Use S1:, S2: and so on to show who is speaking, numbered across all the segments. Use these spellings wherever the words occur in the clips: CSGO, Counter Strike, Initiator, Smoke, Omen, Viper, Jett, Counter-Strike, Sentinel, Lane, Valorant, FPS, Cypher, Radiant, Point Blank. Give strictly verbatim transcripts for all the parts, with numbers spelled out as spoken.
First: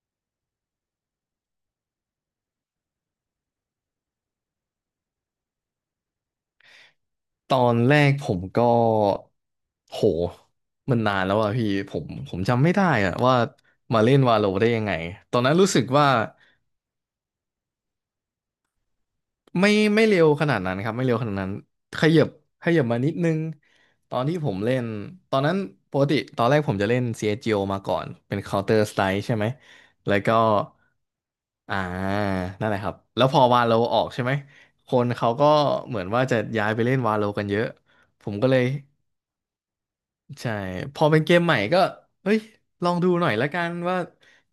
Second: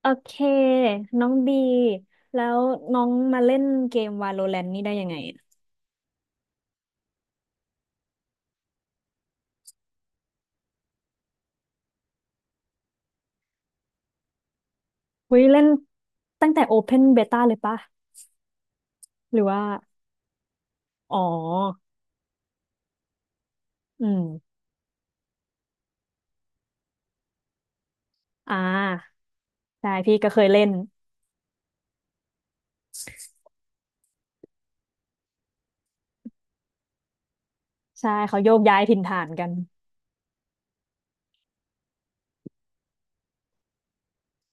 S1: โอเคน้องบีแล้วน้องมาเล่นเกม Valorant นี่ได้ยังไงอะ
S2: ตอนแรกผมก็โหมันนานแล้วอะพี่ผมผมจำไม่ได้อะว่ามาเล่นวาโลได้ยังไงตอ
S1: เฮ้
S2: น
S1: ย
S2: นั้น
S1: เล่น
S2: รู้สึกว่า
S1: ตั้งแต่ Open Beta เลยปะหรือว่า
S2: ไม่ไม่เร็วขนาดนั้นครับไม่
S1: อ๋
S2: เร็
S1: อ
S2: วขนาดนั้นขยับขยับมานิดนึง
S1: อื
S2: ตอ
S1: ม
S2: นที่ผมเล่นตอนนั้นปกติตอนแรกผมจะเล่น ซี เอส จี โอ มาก่อนเป็น
S1: อ่
S2: Counter
S1: า
S2: Strike ใช่ไหม
S1: ใช่พี่
S2: แล้ว
S1: ก็
S2: ก็
S1: เคยเล่น
S2: อ่านั่นแหละครับแล้วพอวาโลออกใช่ไหมคนเขาก็เหมือนว่าจะย้ายไปเล่นวาโลกันเยอะ
S1: ใช่
S2: ผม
S1: เขา
S2: ก็
S1: โย
S2: เล
S1: ก
S2: ย
S1: ย้ายถิ่นฐานกัน
S2: ใช่พอเป็นเกมใหม่ก็เฮ้ยลองดูหน่อยละกันว่า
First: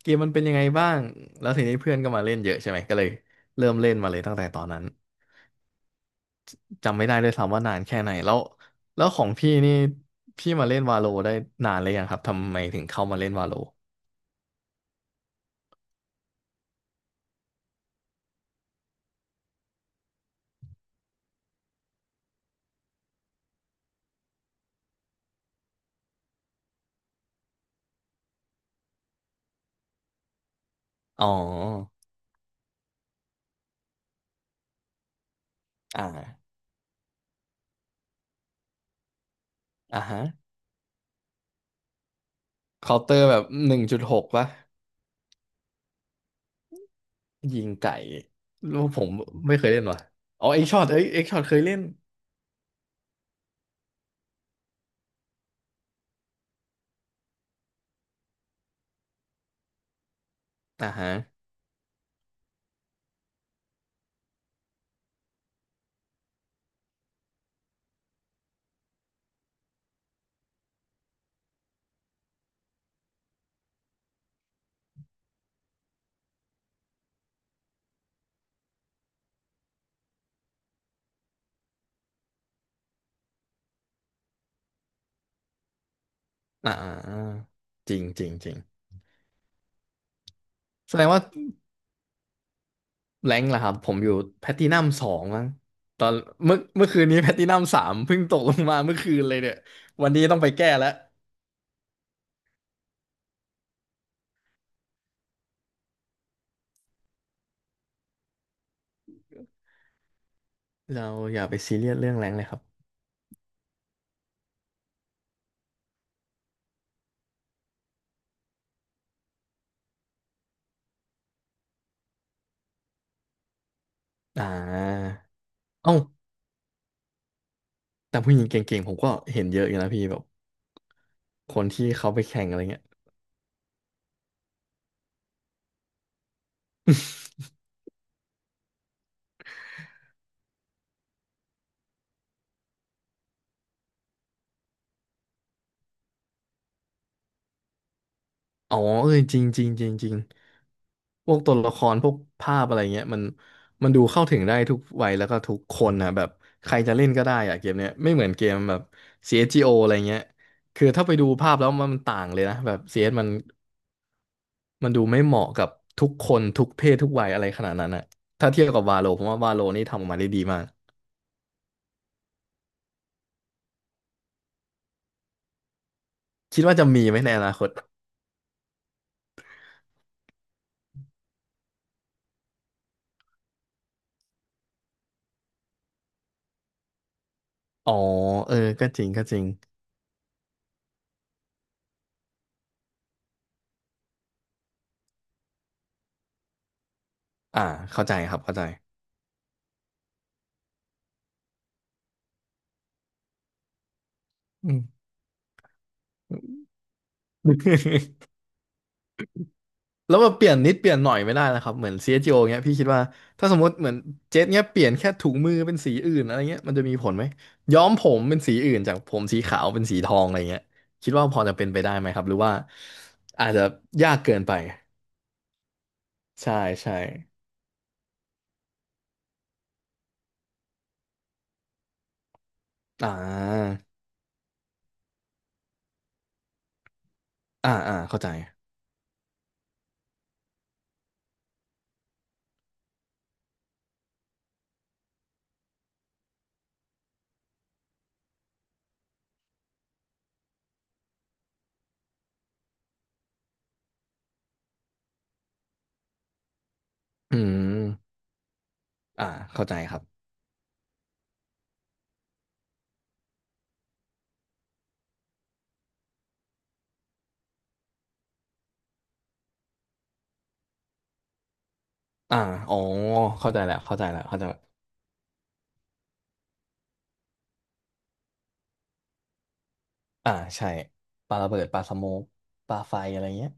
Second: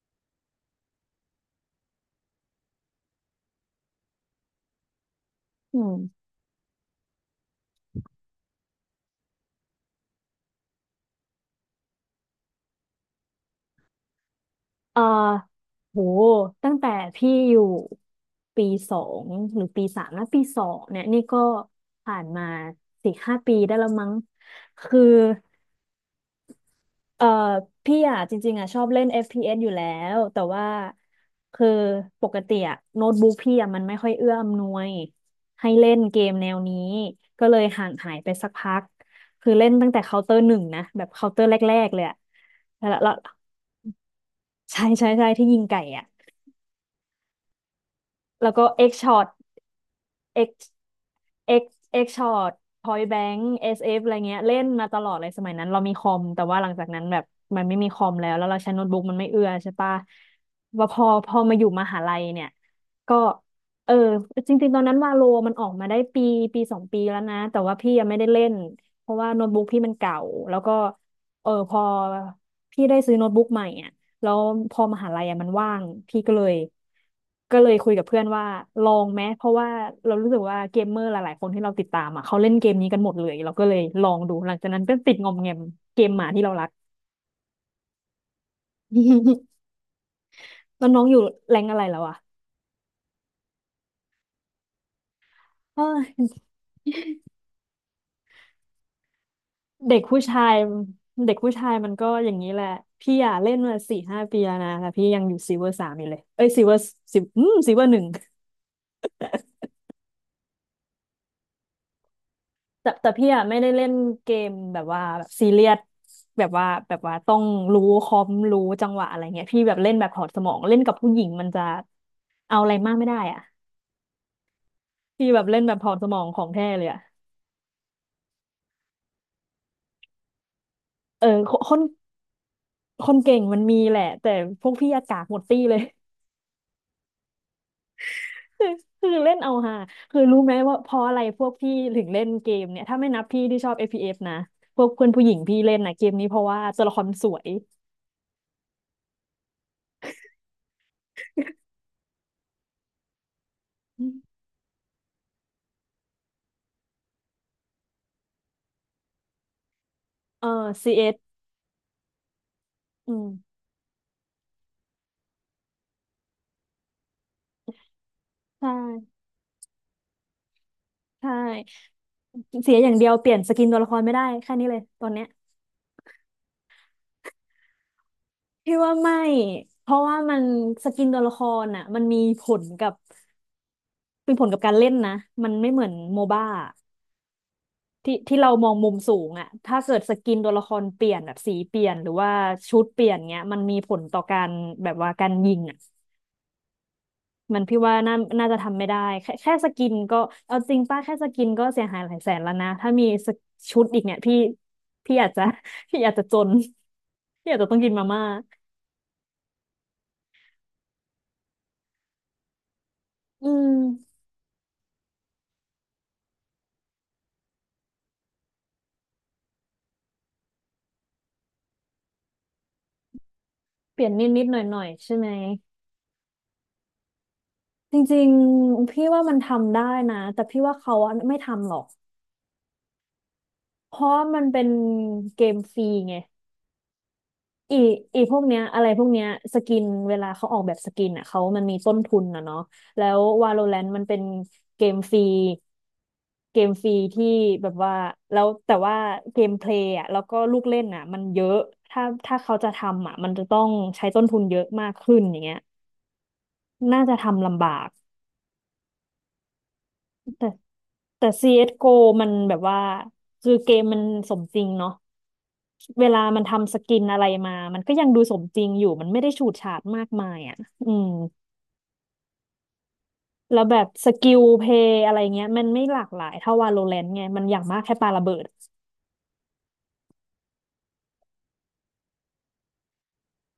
S2: เกมมันเป็นยังไงบ้างแล้วทีนี้เพื่อนก็มาเล่นเยอะใช่ไหมก็เลยเริ่มเล่นมาเลยตั้งแต่ตอนนั้น
S1: อืม
S2: จำไม่ได้ด้วยซ้ำว่านานแค่ไหนแล้วแล้วของพี่นี่พี่มาเล่นวาโลได้นานเลยยังครับทำไมถึงเข้ามาเล่นวาโล
S1: เอ่อโหตั้งแต่พี่อยู่ปีสองหรือปีสามนะปีสองเนี่ยนี่ก็ผ่านมาสี่ห้าปีได้แล้วมั้งคือ เออพี่อ่ะจริงๆอ่ะชอบเล่น เอฟ พี เอส อฟพีเอสอยู่แล้วแต่ว่า
S2: อ๋อ
S1: คือปกติอ่ะโน้ตบุ๊กพี่อ่ะมันไม่ค่อยเอื้ออำนวยให้เล่น
S2: อ่า
S1: เกมแนวนี้ก็เลยห่างหายไปสักพักคือเล่นตั้งแต่
S2: อ่า
S1: เคา
S2: ฮะ
S1: น์เตอร์หนึ่งนะแบบเคาน์เตอร์แรกๆเลยอ่ะแล้ว
S2: เคาน์เต
S1: แล้ว
S2: อร์แบบหนึ่งจุดหกปะ
S1: ใช่ใช่ใช่ที่ยิงไก่อ่ะ
S2: ยิงไก่
S1: แล้วก็
S2: รู้
S1: เอ็ก
S2: ผม
S1: ช็อต
S2: ไม่เคยเล่นว่ะอ๋อ
S1: X
S2: เอ็กช็อตเอ้ยเอ็กช็อตเคย
S1: X
S2: เล่น
S1: X Short Point Blank เอส เอฟ อสเอฟอะไรเงี้ย เล่นมาตลอดเลยสมัยนั้นเรามีคอมแต่ว่าหลังจากนั้นแบบมันไม่มีคอมแล้วแล้วเราใช้โน้ตบุ๊กมันไม่เอื้อใช่ปะว่า
S2: อ่า
S1: พอ
S2: ฮะ
S1: พอมาอยู่มหาลัยเนี่ยก็เออจริงๆตอนนั้นวาโลมันออกมาได้ปีปีสองปีแล้วนะแต่ว่าพี่ยังไม่ได้เล่นเพราะว่าโน้ตบุ๊กพี่มันเก่าแล้วก็เออพอพี่ได้ซื้อโน้ตบุ๊กใหม่อ่ะ แล้วพอมหาลัยอะมันว่างพี่ก็เลยก็เลยคุยกับเพื่อนว่าลองไหมเพราะว่าเรารู้สึกว่าเกมเมอร์หลายๆคนที่เราติดตามอ่ะเขาเล่นเกมนี้กันหมดเลยเราก็เลยลองดูหลังจากนั้นก็ติดงอมแงมเกมหมาที่เรารั
S2: อ่
S1: ก
S2: าจริงจริงจริง
S1: แล้ว
S2: แส
S1: น้
S2: ด
S1: อง
S2: ง
S1: อยู่
S2: ว่า
S1: แรงอะไรแล้วอ่ะ
S2: แรงค์ล่ะครับผมอยู่แพลตินัมสองมั้ง
S1: เอ้
S2: ต
S1: ย
S2: อนเมื่อเมื่อคืนนี้ แพลตินัมสามเพิ่งตกลงมาเมื่อคืนเลยเนี่ย
S1: เด็ก
S2: วัน
S1: ผู้
S2: นี้ต้อ
S1: ชา
S2: งไป
S1: ย
S2: แก้แล้ว
S1: เด็กผู้ชายมันก็อย่างนี้แหละพี่อ่ะเล่นมาสี่ห้าปีแล้วนะแต่พี่ยังอยู่ซิลเวอร์สามอยู่เลยเอ้ยซิลเวอร์ซิลอืมซิลเวอร์หนึ่ง
S2: เราอย่าไปซีเรียสเรื่องแรงค์เลยครับ
S1: แต่แต่พี่อะไม่ได้เล่นเกมแบบว่าแบบซีเรียสแบบว่าแบบว่าต้องรู้คอมรู้จังหวะอะไรเงี้ยพี่แบบเล่นแบบถอดสมองเล่นกับผู้หญิงมันจะเอาอะไรมากไม่ได้อ่ะ
S2: อ่า
S1: พี่แบบเล่นแบบถอ
S2: เอ้า
S1: ดสมองของแท้เลยอ่ะ
S2: แต่ผู้หญิงเก่งๆผมก็เห็นเยอะอยู่นะพี่แบบ
S1: เออค
S2: คน
S1: คน
S2: ที่เขาไปแข่งอะไรเงี้ย
S1: คนเก่งมันมีแหละแต่พวกพี่อากากหมดตี้เลย คือคือเล่นเอาฮาคือรู้ไหมว่าเพราะอะไรพวกพี่ถึงเล่นเกมเนี่ยถ้าไม่นับพี่ที่ชอบ เอฟ พี เอส นะพวกเพื่อนผู้หญิงพี่เล่นนะเกมนี้เพราะว่าตัวละครมันสวย
S2: อ๋อเออจริงจริงจริงจริงพวกตัวละครพวกภาพอะไรเงี้ยมันมันดูเข้าถึงได้ทุกวัยแล้วก็ทุกคนนะแบบใครจะเล่นก็ได้อะเกมเนี้ยไม่เหมือนเกมแบบ ซี เอส จี โอ อสจีโออะไรเงี้ย
S1: เออ
S2: คือถ้าไป
S1: ซี เอส อส
S2: ดูภาพแล้วมันต่างเลยนะแบบ
S1: อื
S2: ซี เอส มัน
S1: ม
S2: มันดูไม่เหมาะกับทุกคนทุกเพศทุกวัยอะไรขนาดนั้นอะถ้าเที
S1: ใช
S2: ยบกับวาโล
S1: ่
S2: ผมว่าวาโลนี่ทำออกมาได้ดีมาก
S1: ใช่ เสียอย่างเดียวเปลี่ยนสกินตัวละครไม่ได้แค่นี้เลยตอนเนี้ย
S2: คิดว่าจะมีไหมในอนาคต
S1: พี่ว่าไม่เพราะว่ามันสกินตัวละครอ่ะมันมีผลกับเป็นผลกับการเล่นนะมันไม่เหมือนโมบ้า
S2: อ๋อ
S1: ที่ที่เรา
S2: เออ
S1: มอง
S2: ก็
S1: มุม
S2: จริง
S1: สู
S2: ก็
S1: ง
S2: จริง
S1: อ่ะถ้าเกิดสกินตัวละครเปลี่ยนแบบสีเปลี่ยนหรือว่าชุดเปลี่ยนเงี้ยมันมีผลต่อการแบบว่าการยิงอ่ะมั
S2: อ่า
S1: นพี่ว่า
S2: เข้าใจ
S1: น่า
S2: ครับ
S1: น่า
S2: เข้า
S1: จะ
S2: ใจ
S1: ทำไม่ได้แค่แค่สกินก็เอาจริงป้าแค่สกินก็เสียหายหลายแสนแล้วนะถ้ามีสกชุดอีกเนี่ยพี่
S2: อืม
S1: พี่อาจจะ พี่อาจจะจนพี่อาจจะต้องกินมาม่า
S2: แล้วมาเปลี่ยนนิดเปลี่ยนหน่อยไม่ได้นะครับเหมือน ซี เอส โก เงี้ยพี่คิดว่า
S1: อื
S2: ถ้าสมม
S1: ม
S2: ติเหมือนเจ็ตเงี้ยเปลี่ยนแค่ถุงมือเป็นสีอื่นอะไรเงี้ยมันจะมีผลไหมย้อมผมเป็นสีอื่นจากผมสีขาวเป็นสีทองอะไรเงี้ยคิดว่าพอจะเป็นไปได้ไหมครับหรือว่าอาจจะ
S1: เปลี่ย
S2: ยา
S1: น
S2: ก
S1: นิด
S2: เกิน
S1: นิด
S2: ไป
S1: หน่อยหน่อยๆใช่ไหม
S2: ใช่ใช่
S1: จริงๆพี่ว่ามันทำได้นะแต่พี่ว่าเขาอะไม่ทำหรอก
S2: อ่า
S1: เพราะว่ามันเป็นเกมฟรีไง
S2: อ่า
S1: อี
S2: อ่า
S1: อี
S2: เข้าใจ
S1: พวกเนี้ยอะไรพวกเนี้ยสกินเวลาเขาออกแบบสกินอ่ะเขามันมีต้นทุนนะเนาะแล้ว Valorant มันเป็นเกมฟรีเกมฟรีที่แบบว่าแล้วแต่ว่าเกมเพลย์อ่ะแล้วก็ลูกเล่นอ่ะมันเยอะถ้าถ้าเขาจะทำอ่ะมันจะต้องใช้ต้นทุนเยอะมากขึ้นอย่างเงี้ยน่าจะ
S2: อื
S1: ทำลำบาก
S2: มอ่าเข้าใจครับ
S1: แต่ ซี เอส จี โอ มันแบบว่าคือเกมมันสมจริงเนาะเวลามันทำสกินอะไรมา มันก็ยังดูสมจริงอยู่มันไม่ได้ฉูดฉาดมากมายอ่ะอืม
S2: อ่าอ๋อเข้า
S1: แล้
S2: ใจ
S1: วแบ
S2: แล้ว
S1: บ
S2: เข้าใจ
S1: ส
S2: แล้ว
S1: กิ
S2: เข้า
S1: ล
S2: ใจแล้ว
S1: เพย์อะไรเงี้ยมันไม่หลากหลายเท่า Valorant ไงมันอย่างมากแค่ปาระเบิด
S2: อ่าใช่ปลาระเบิดปลาสโมกปลาไฟอะไรเงี้ย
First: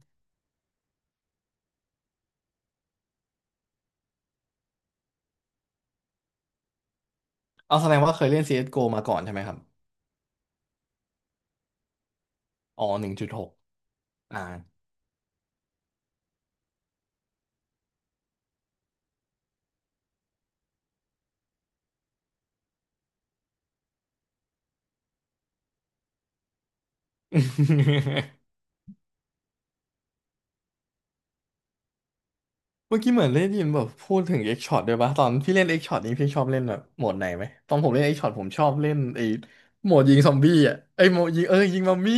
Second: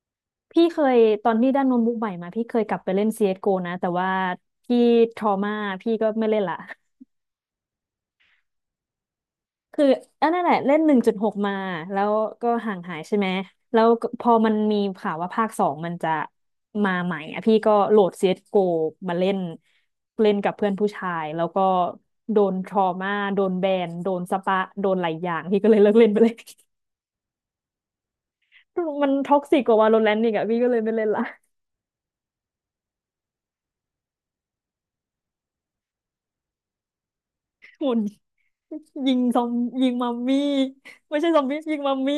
S1: พี่เคยตอนที่ได้โน้ตบุ๊กใหม่มาพี่เคยกลับไปเล่น ซี เอส จี โอ นะแต่ว่าพี่ทรอมาพี่ก็ไม่เล่นละ
S2: เอาแสดงว่าเคยเล่น ซี เอส จี โอ มาก่อนใช่ไหมครับ
S1: คืออันนั้นแหละเล่นหนึ่งจุดหกมาแล้วก็ห่าง
S2: อ๋อ
S1: หาย
S2: หนึ่ง
S1: ใช่
S2: จุ
S1: ไหม
S2: ดหก
S1: แล้วก็พอ
S2: อ่า
S1: มันมีข่าวว่าภาคสองมันจะมาใหม่อ่ะพี่ก็โหลด ซี เอส โกมาเล่นเล่นกับเพื่อนผู้ชายแล้วก็โดนทรอมาโดนแบนโดนสปะโดนหลายอย่างพี่ก็เลยเลิกเล่นไปเลย มันท็อกซิกกว่าวาโลแรนต์อีกอ่ะพี่ก็เลยไม่เล่นละ
S2: เมื่อกี้เหมือนได้ยินแบบพูดถึงเอ็กช็อตด้วยปะตอนพี่เล่นเอ็กช็อตนี้พี่ชอบเล่นแบบโหมดไหนไหมตอนผ
S1: หุ่
S2: ม
S1: น
S2: เล่นเอ็กช็อตผมชอบเล่น
S1: ยิง
S2: ไอ้
S1: ซอมยิ
S2: โห
S1: ง
S2: มด
S1: มั
S2: ยิ
S1: ม
S2: งซอม
S1: มี่
S2: บี้อ่ะไอ้
S1: ไม่
S2: โหม
S1: ใช่
S2: ด
S1: ซ
S2: ยิ
S1: อม
S2: ง
S1: บี้
S2: เอ้ย
S1: ยิ
S2: ยิ
S1: ง
S2: ง
S1: มั
S2: มั
S1: ม
S2: ม
S1: มี่
S2: มี่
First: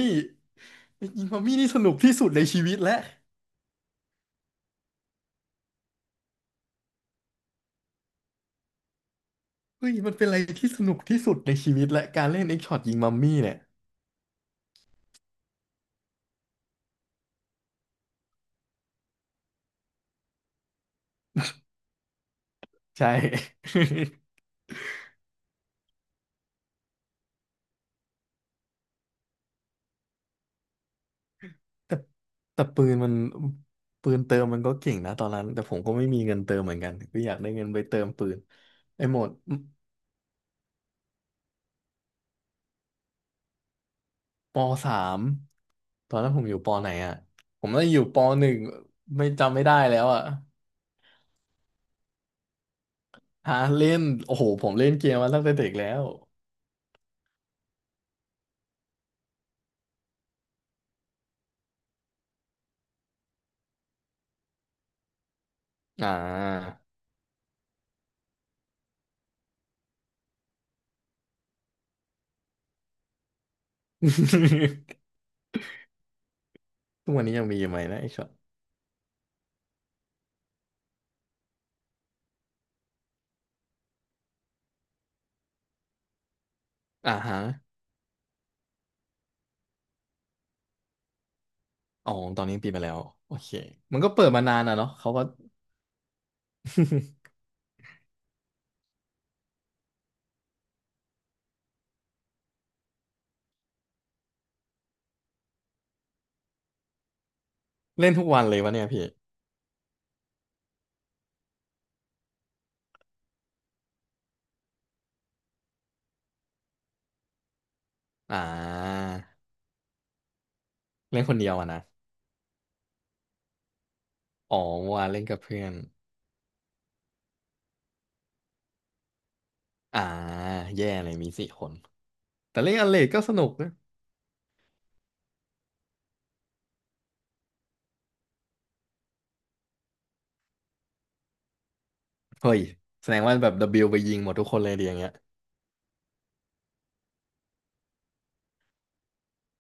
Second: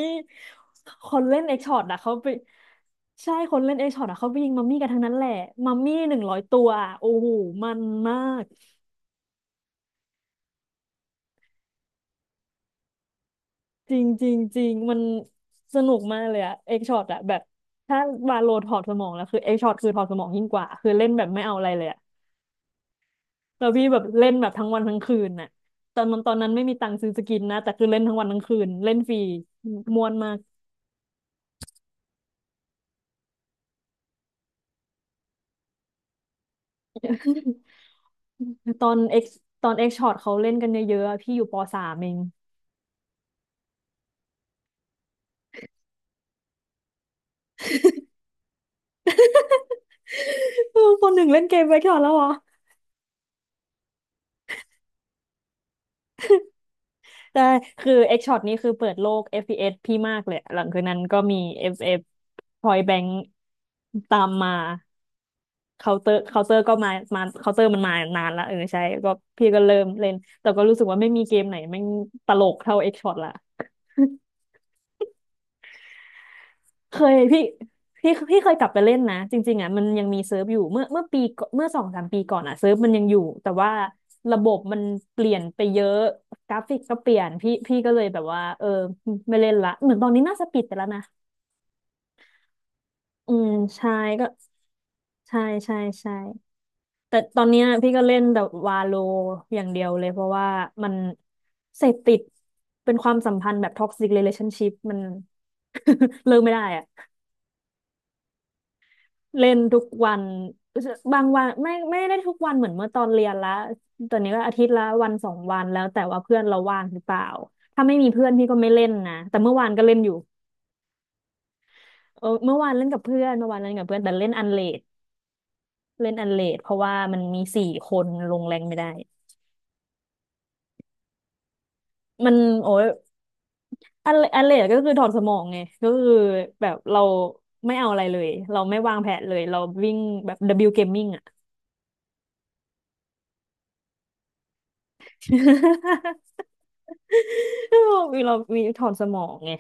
S1: คน
S2: ยิง
S1: เล่
S2: มั
S1: น
S2: ม
S1: เอ็
S2: มี่
S1: ก
S2: นี่
S1: ช็อ
S2: ส
S1: ต
S2: นุก
S1: อ่ะเขา
S2: ที่สุ
S1: ไป
S2: ดในชีวิตแล้ว
S1: ใช่คนเล่นเอ็กช็อตอ่ะเขาไปยิงมัมมี่กันทั้งนั้นแหละมัมมี่หนึ่งร้อยตัวอะโอ้โหมันมาก
S2: เฮ้ยมันเป็นอะไรที่สนุกที่สุดในชีวิตและการเล่นเอ็กช็อตยิงมัมมี่เนี่ย
S1: จริงจริงจริงมันสนุกมากเลยอะเอ็กช็อตอะแบบถ้าวาโลถอดสมองแล้วคือเอ็กช็อตคือถอดสมองยิ่งกว่าคือเล่นแบบไม่เอาอะไรเลยอะ
S2: ใช่
S1: แล้วพี่แบบเล่น แบบทั้งวันทั้งคืนน่ะตอนนั้นตอนนั้นไม่มีตังค์ซื้อสกินนะแต่คือเล่นทั้งวันทั้งคืนเล่นฟรีม่วนมาก
S2: แต่ปืนมันปืนเติมมันก็เก่งนะตอนนั้นแต่ผมก็ไม่มีเงินเติมเหมือนกันก็อยากได้เงินไปเติมปืน
S1: ตอน
S2: ไอ้โห
S1: เอ็
S2: ม
S1: ก
S2: ด
S1: ตอนเอ็กช็อตเขาเล่นกันเยอะๆอะพี่อยู่ปสามเอง
S2: ปสามตอนนั้นผมอยู่ปไหนอ่ะผมน่าจะอยู่ปหนึ่งไม่จำไม่ได้แล้วอ่ะ
S1: เออปหนึ่งเล่นเกมไปก่อนแล้วเหรอ
S2: หาเล่นโอ้โหผมเล่นเกมมาตั้งแต่เด็กแล้ว
S1: แต่คือเอ็กช็อตนี่คือเปิดโลก เอฟ พี เอส พีเอสพี่มากเลยหลังคืนนั้นก็มี เอฟ เอฟ พอย b บ a n k ตามมาเคาน์เต
S2: อ่
S1: อร์เคาน์เตอร์ก็
S2: า
S1: มามาเคาน์เตอร์มันมานานละเออใช่ก็พี่ก็เริ่มเล่นแต่ก็รู้สึกว่าไม่มีเกมไหนแม่งตลกเท่าเอ็กช็อตละ เค
S2: ทุ
S1: ย
S2: กวันนี้
S1: พี่
S2: ยังมีอยู่ไหมนะไอ้
S1: พี่
S2: ช็อต
S1: พี่เคยกลับไปเล่นนะจริงๆอ่ะมันยังมีเซิร์ฟอยู่เมื่อเมื่อปีก่อนเมื่อสองสามปีก่อนอ่ะเซิร์ฟมันยังอยู่แต่ว่าระบบมันเปลี่ยนไปเยอะกราฟิกก็เป
S2: อ่า
S1: ลี่ยน
S2: ฮะ
S1: พี่พี่ก็เลยแบบว่าเออไม่เล่นละเหมือนตอนนี้น่าจะปิดไปแล้วนะ
S2: อ๋อตอนนี้ปิดไปแล้ว
S1: อื
S2: โอเค
S1: มใช่
S2: มันก็เปิ
S1: ก็
S2: ดมานานอ่ะเนาะเขาก็
S1: ใช่ใช่ใช่แต่ต อนเนี้ยพี่ก็เล่นแต่วาโลอย่างเดียวเลยเพราะว่ามันเสพติดเป็นความสัมพันธ์แบบท็อกซิ e เ a t ล o n นชิพมัน เลิกไม่ได้อะ
S2: เล่นทุกวันเลยวะเนี่ยพี่
S1: เล่นทุกวันบางวันไม่ไม่ได้ทุกวันเหมือนเมื่อตอนเรียนละตอนนี้ก็อาทิตย์ละวันสองวันแล้วแต่ว่าเพื่อนเราว่างหรือเปล่าถ้าไม่มีเพื่อน
S2: อ่
S1: พี่ก็ไม่เล่น
S2: า
S1: นะแต่เมื่อวานก็เล่นอยู่
S2: เล่นคนเดียวอะนะ
S1: เออเมื่อวานเล่นกับเพื่อนเมื่อวานเล่นกับเพื่อนแต่เล่นอัน
S2: อ๋อ่
S1: เลด
S2: วานเล่นกับเพื่อน
S1: เล่นอันเลดเพราะว่ามันมีสี่คนลงแรงไม่ได้
S2: อ่าแย่เลยมีสี่คน
S1: มัน
S2: แต่
S1: โอ้
S2: เล่น
S1: ย
S2: อันเลดก็สนุกนะ
S1: อันอันเลดก็คือถอดสมองไงก็คือแบบเราไม่เอาอะไรเลยเราไม่วางแผนเลยเราวิ่งแบบ W Gaming อ่ะ
S2: เฮ้ยแสดงว่าแบบ ดับเบิลยู ไปยิงหมดทุกคนเลยดีอย่างเงี้ย
S1: มีเรามีถอนสมองไง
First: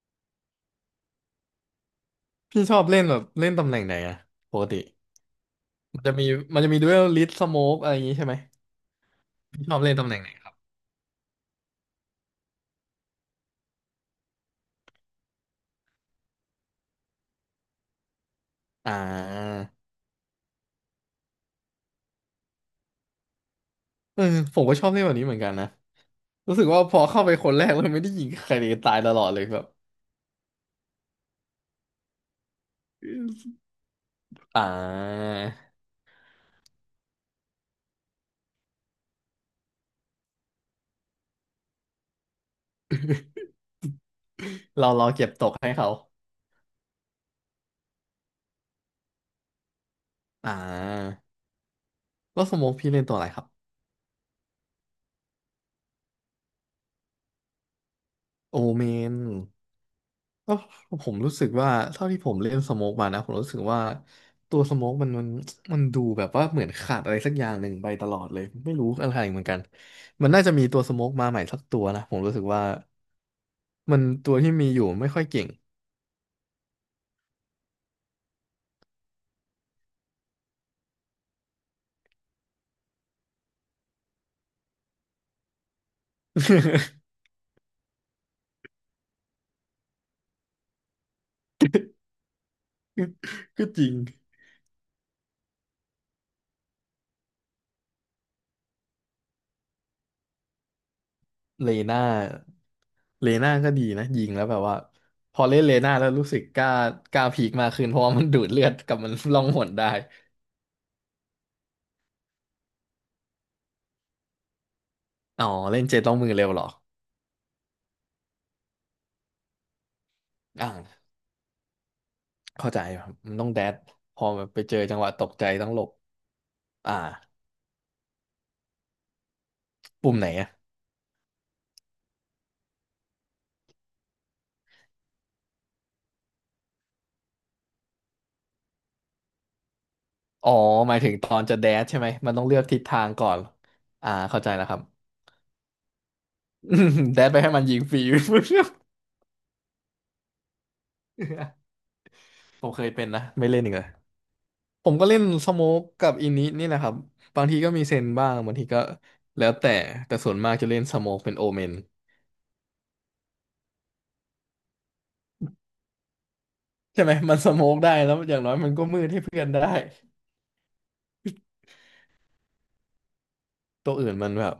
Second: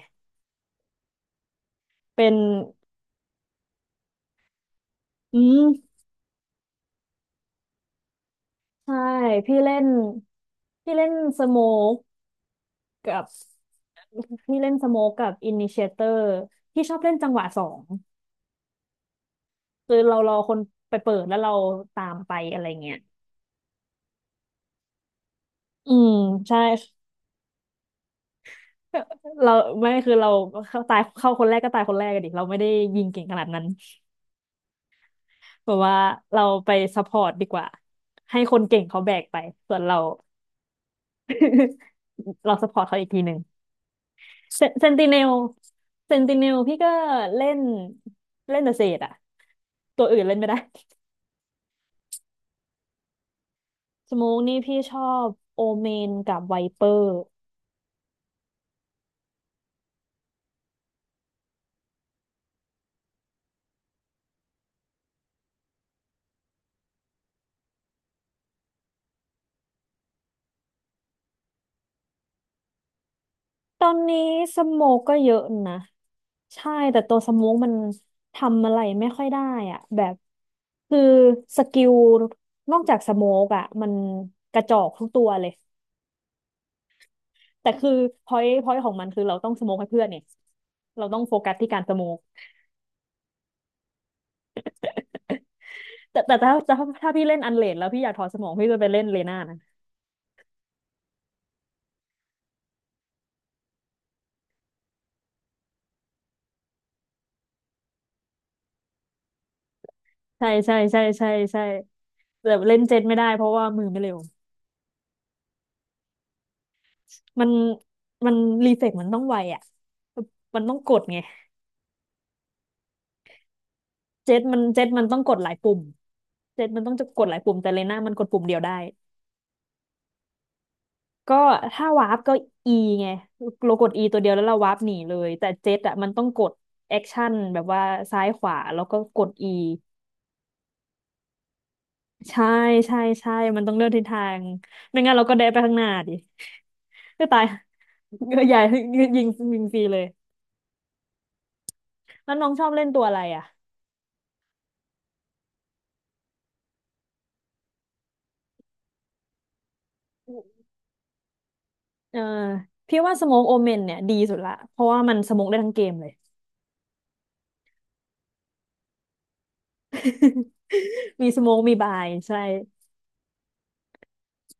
S1: เป็น
S2: พี่ชอบเล่นแบบเล่นตำแหน่งไหนอะปกติ
S1: อืม
S2: มันจะมีมันจะมีดูเอลลิสสโมกอะไรอย่างงี้ใช่ไหม
S1: ใช่ พี่
S2: พี่ช
S1: เล่
S2: อบ
S1: น
S2: เล่นตำแหน่งไหนครับ
S1: พี่เล่นสโมกกับ พี่เล่นสโมกกับอินิเชเตอร์พี่ชอบเล่นจังหวะสอง
S2: อ่า
S1: คือเรารอคนไปเปิดแล้วเราตามไปอะไรเงี้ย
S2: เออผมก็ชอบเล่นแบบนี้เหมือนกันนะ
S1: อืม
S2: รู้
S1: ใช่
S2: สึกว่าพอเข้าไปคนแรกเลยไม่ได้ยิงใครเลยตายตลอดเลย
S1: เรา
S2: แบบ
S1: ไม่คือเราเข้าตายเข้าคนแรกก็ตายคนแรกกันดิ เราไม่ได้ยิงเก่งขนาดนั้น
S2: อ่า
S1: แบบว่าเราไปซัพพอร์ตดีกว่า ให้คนเก่งเขาแบกไป ส่วนเรา เราสปอร์ตเขาอีกทีหนึ่งเซเซ
S2: เรา
S1: นติ
S2: เรา
S1: เน
S2: เก็
S1: ล
S2: บตกให้เขา
S1: เซนติเนลพี่ก็เล่นเล่นแต่เศษอะตัวอื่นเล่นไม่
S2: อ่
S1: ได้
S2: าแล้วสโมกพี่เล่นตัวอะไรครับ
S1: สโมกนี่พี่ชอบโอเมนกับไวเปอร์
S2: โอเมน ก็ผมรู้สึกว่าเท่าที่ผมเล่นสโมกมานะผมรู้สึกว่าตัวสโมกมันมันมันดูแบบว่าเหมือนขาดอะไรสักอย่างหนึ่งไปตลอดเลยไม่รู้อะไรเหมือนกันมันน่าจะมีตัวสโมกมาใหม่สักตัวนะผมรู้สึกว่า
S1: ตอน
S2: มัน
S1: นี้
S2: ตัวที่
S1: ส
S2: มีอ
S1: โม
S2: ยู่
S1: ก
S2: ไม่
S1: ก็
S2: ค่อย
S1: เยอะ
S2: เก่ง
S1: นะใช่แต่ตัวสโมกมันทำอะไรไม่ค่อยได้อะแบบคือสกิลนอกจากสโมกอะมันกระจอกทุกตัวเลยแต่คือพอยต์พอยต์ของมันคือเราต้องสโมกให้เพื่อนเนี่ยเราต้องโฟกัสที่การสโมก
S2: ก็จริง
S1: แต่แต่ถ้าถ้าถ้าพี่เล่นอันเลนแล้วพี่อยากถอดสมองพี่จะไปเล่นเลน่านะ
S2: เลน่าเลน่าก็ดีนะยิงแล้วแบบว่าพอเล่นเลน่าแล้วรู้สึกกล้ากล้าพีคมากขึ้นเพราะว่ามันดูดเลือดกับมันล่องหนได้
S1: ใช่ใช่ใช่ใช่ใช่แต่เล่นเจ็ตไม่ได้เพราะว่ามือไม่เร็ว
S2: อ๋อเล่นเจต้องมือเร็วเหรอ
S1: มันมันรีเฟกมันต้องไวอ่ะมันต้องกด
S2: อ่า
S1: ไง
S2: เข้าใจครับ มันต้องแดดพอ
S1: เจ็ต
S2: แบบ
S1: มั
S2: ไป
S1: น
S2: เจอ
S1: เจ็ต
S2: จัง
S1: มั
S2: ห
S1: น
S2: วะ
S1: ต้อ
S2: ต
S1: งก
S2: ก
S1: ด
S2: ใจ
S1: หลาย
S2: ต้อง
S1: ปุ่
S2: หล
S1: ม
S2: บ
S1: เจ็ตมันต้อ
S2: อ่า
S1: งจะกดหลายปุ่มแต่เลน่ามันกดปุ่มเดียวได้
S2: ปุ่มไหนอะ
S1: ก็ถ้าวาร์ปก็ E ไงเรากด E ตัวเดียวแล้วเราวาร์ปหนีเลยแต่เจ็ตอ่ะมันต้องกดแอคชั่นแบบว่าซ้ายขวาแล้วก็กด E
S2: อ๋อหมายถึงตอนจะแดดใช่ไหมมันต้อ
S1: ใช่
S2: งเลือกทิศ
S1: ใช่
S2: ทางก่อ
S1: ใช่
S2: น
S1: มันต้องเลือกทิศ
S2: อ่า
S1: ทา
S2: เข้า
S1: ง
S2: ใจแล้วครับ
S1: ไม่งั้นเราก็เดนไปข้างหน้าดิ
S2: แด
S1: ก็
S2: ดไป
S1: ตาย
S2: ให้มันยิงฟรี
S1: ใหญ่ ยิงยิงฟรีเลยแล้วน้องช
S2: ผ
S1: อบ
S2: มเค
S1: เล่น
S2: ย
S1: ตั
S2: เป็
S1: ว
S2: น
S1: อะไร
S2: นะ
S1: อ่ะ
S2: ไม่เล่นอีกเลย ผมก็เล่นสโมกกับอินินี่แหละครับ บางทีก็มีเซนบ้าง บางทีก็ แล้วแต่ แต่ส่วนมากจะเล่นสโมกเป็นโอเมน
S1: เออพี่ว่าสโมกโอเมนเนี่ยดีสุดละเพราะว่ามันสโมกได้ทั้งเกมเลย
S2: ใช่ไหมมันสโมกได้แล้วอย่างน้อยมันก็มืดให้เพื่อนได้
S1: มีสโมกมีบายใช่
S2: ตัวอื่นมันแบบ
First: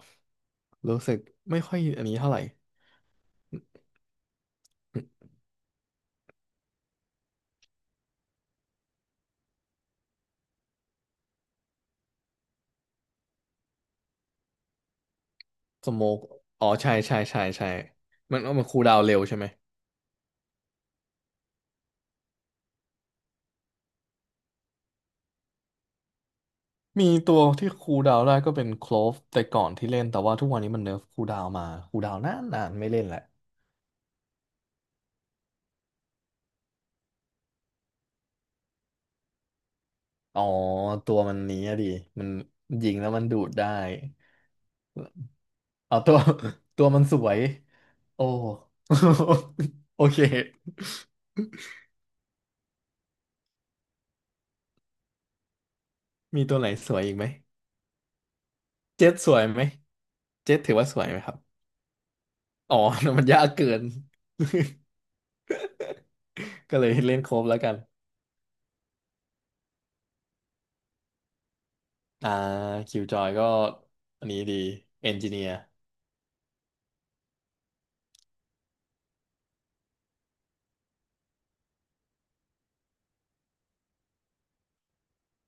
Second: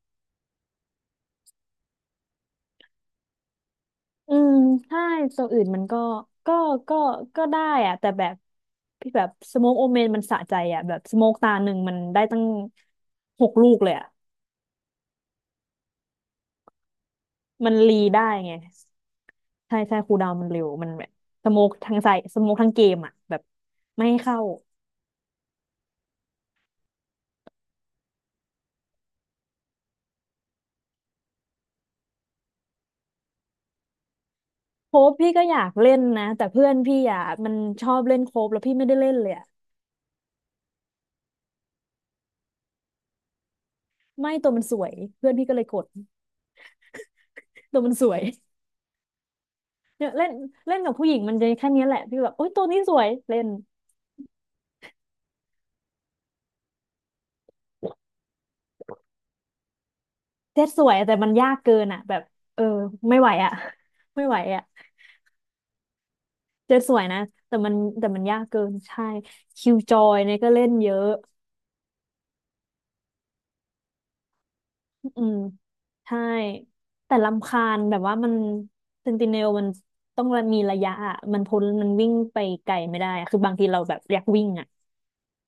S2: รู้สึกไม่ค่อยอันนี้เท่าไหร่
S1: อืมใช่ตัวอื่นมันก็ก็ก็ก็ได้อะแต่แบบพี่แบบสโมกโอเมนมันสะใจอะแบบสโมกตาหนึ่งมันได้ตั้งหกลูกเลยอะ
S2: สโมกอ๋อใช่ใช่ใช่ใช่
S1: มันรีได้
S2: มัน
S1: ไง
S2: มันคูลดาวน์เร็วใช่ไหม
S1: ใช่ใช่คูลดาวน์มันเร็วมันแบบสโมกทั้งใส่สโมกทั้งเกมอะแบบไม่ให้เข้า
S2: มีตัวที่คูลดาวน์ได้ก็เป็นโคลฟแต่ก่อนที่เล่นแต่ว่าทุกวันนี้มันเนิร์ฟคูลดาวน์มาคูลดาวน์นานนานไม่เล่นแหละ
S1: โคบพี่ก็อยากเล่นนะแต่เพื่อนพี่อ่ะมันชอบเล่นโคบแล้วพี่ไม่ได้เล่นเลยอะ
S2: อ๋อตัวมันนี้อะดิมันยิงแล้วมันดูดได้
S1: ไม่ตัวมันสวยเพื่อนพี่ก็เลยกด
S2: เอาตัว ตัวมันสวย
S1: ตัวมันสว
S2: โอ้
S1: ย
S2: โอ
S1: เนี่ย
S2: เค
S1: เล่นเล่นกับผู้หญิงมันจะแค่เนี้ยแหละพี่แบบโอ๊ยตัวนี้สวยเล่น
S2: มีตัวไหนสวยอีกไหมเจ็ตสวยไหมเจ็ต
S1: เจ็ด
S2: ถือ
S1: ส
S2: ว่า
S1: ว
S2: ส
S1: ย
S2: วย
S1: แต่
S2: ไหม
S1: มั
S2: ค
S1: น
S2: รับ
S1: ยากเกินอ่ะแบบเออ
S2: อ๋อ
S1: ไม่
S2: มั
S1: ไห
S2: น
S1: ว
S2: ยาก
S1: อ่ะ
S2: เกิน
S1: ไม่ไหวอ่ะ
S2: ก็
S1: เจ็ด
S2: เล
S1: ส
S2: ย
S1: วย
S2: เล่
S1: นะ
S2: นโครบ
S1: แต่
S2: แล้ว
S1: มั
S2: กั
S1: น
S2: น
S1: แต่มันยากเกินใช่คิวจอยเนี่ยก็เล่นเยอะ
S2: อ่าคิวจอยก็อันนี้ดีเอน
S1: อื
S2: จิ
S1: ม
S2: เนียร์
S1: ใช่แต่รำคาญแบบว่ามันเซนติเนลมันต้องมีระยะอะมันพ้นมันวิ่งไปไกลไม่ได้อะคือบางทีเราแบบอยากวิ่งอ่ะ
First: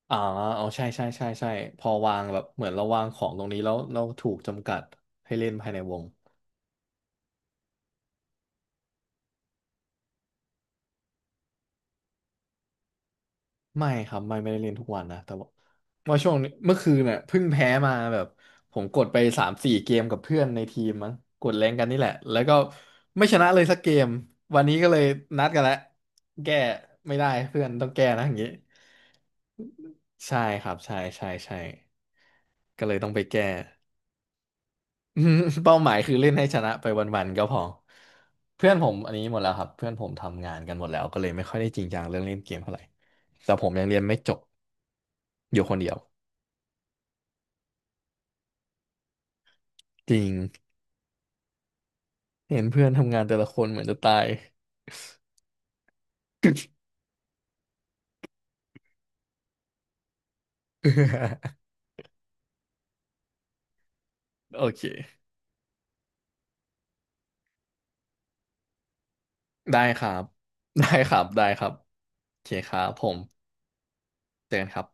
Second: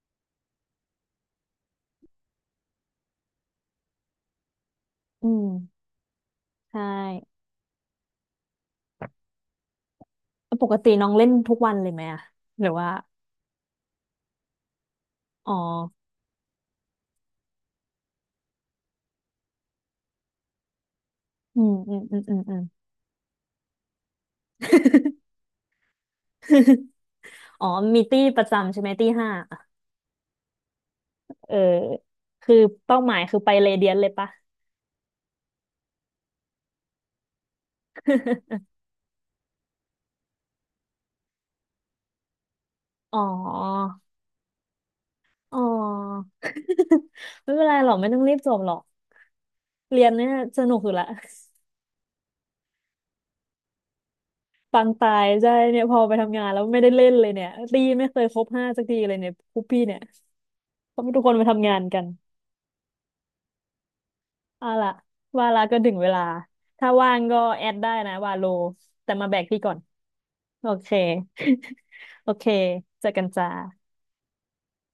S2: อ๋อเอาใช่ใช่ใช่ใช่พอวางแบบเหมือนเราวางของตรงนี้แล้วเราถูกจำกัด
S1: อื
S2: ให้
S1: ม
S2: เล่นภายในวง
S1: ใช่แล้วปกติน้องเล่นทุกวันเลยไหมอะหรือว่า
S2: ไม่ครับไม่ไม่ได้เล่นทุกวันนะแต่ว่า
S1: อ๋อ
S2: ว่าช่วงนี้เมื่อคืนเนี่ยเพิ่งแพ้มาแบบผมกดไปสามสี่เกมกับเพื่อนในทีมมั้งกด
S1: อื
S2: แร
S1: ม
S2: งกัน
S1: อื
S2: นี่
S1: ม
S2: แหละ
S1: อืมอื
S2: แล้
S1: ม
S2: ว
S1: อื
S2: ก็
S1: ม
S2: ไม่ชนะเลยสักเกมวันนี้ก็เลยนัดกันแล้วแก้ ไม่ได้เพื่
S1: อ๋อ
S2: อนต้อง
S1: มี
S2: แก้
S1: ตี้
S2: นะอย่า
S1: ป
S2: ง
S1: ระ
S2: งี้
S1: จำใช่ไหมตี้ห้า
S2: ใช่ครับใช่ใช่
S1: เออ
S2: ใช่
S1: คือ
S2: ก็เล
S1: เป้า
S2: ยต้อ
S1: ห
S2: ง
S1: มา
S2: ไป
S1: ยคือ
S2: แก้
S1: ไปเรเดียนเลยปะ
S2: อืมเป้าหมายคือเล่นให้ชนะไปวันๆก็พอ เพื่อนผมอันนี้หมดแล้วครับเพื่อนผมทำงานกันหมดแล้วก็เลยไม่ค่อยได้จริงจังเรื่องเล่นเกมเท่าไหร่
S1: อ๋อ
S2: แต่ผมยังเรียนไม่จบ
S1: อ๋
S2: อ
S1: อ
S2: ยู่คนเดียว
S1: ไม่เป็นไรหรอกไม่ต้องรีบจบหรอกเรียน
S2: จริ
S1: เนี่ย
S2: ง
S1: สนุกอยู่ละ
S2: เห็นเพื่อนทำงานแต่ละคนเหมือนจะตาย
S1: ปังตายใช่เนี่ยพอไปทำงานแล้วไม่ได้เล่นเลยเนี่ยตีไม่เคยครบห้าสักทีเลยเนี่ยคุปพี่เนี่ยเพราะทุกคนไปทำ งานกัน
S2: โอ
S1: เอา
S2: เค
S1: ล่ะว่าละก็ถึงเวลาถ้าว่างก็แอดได้นะวาโลแต่มาแบกพี่ก่อน
S2: ได้ครับ
S1: โอ
S2: ได้
S1: เค
S2: ครับได้ครับ
S1: โอ
S2: โอ
S1: เค
S2: เคครับผ
S1: เจอกันจ้า
S2: มเจอกันครับ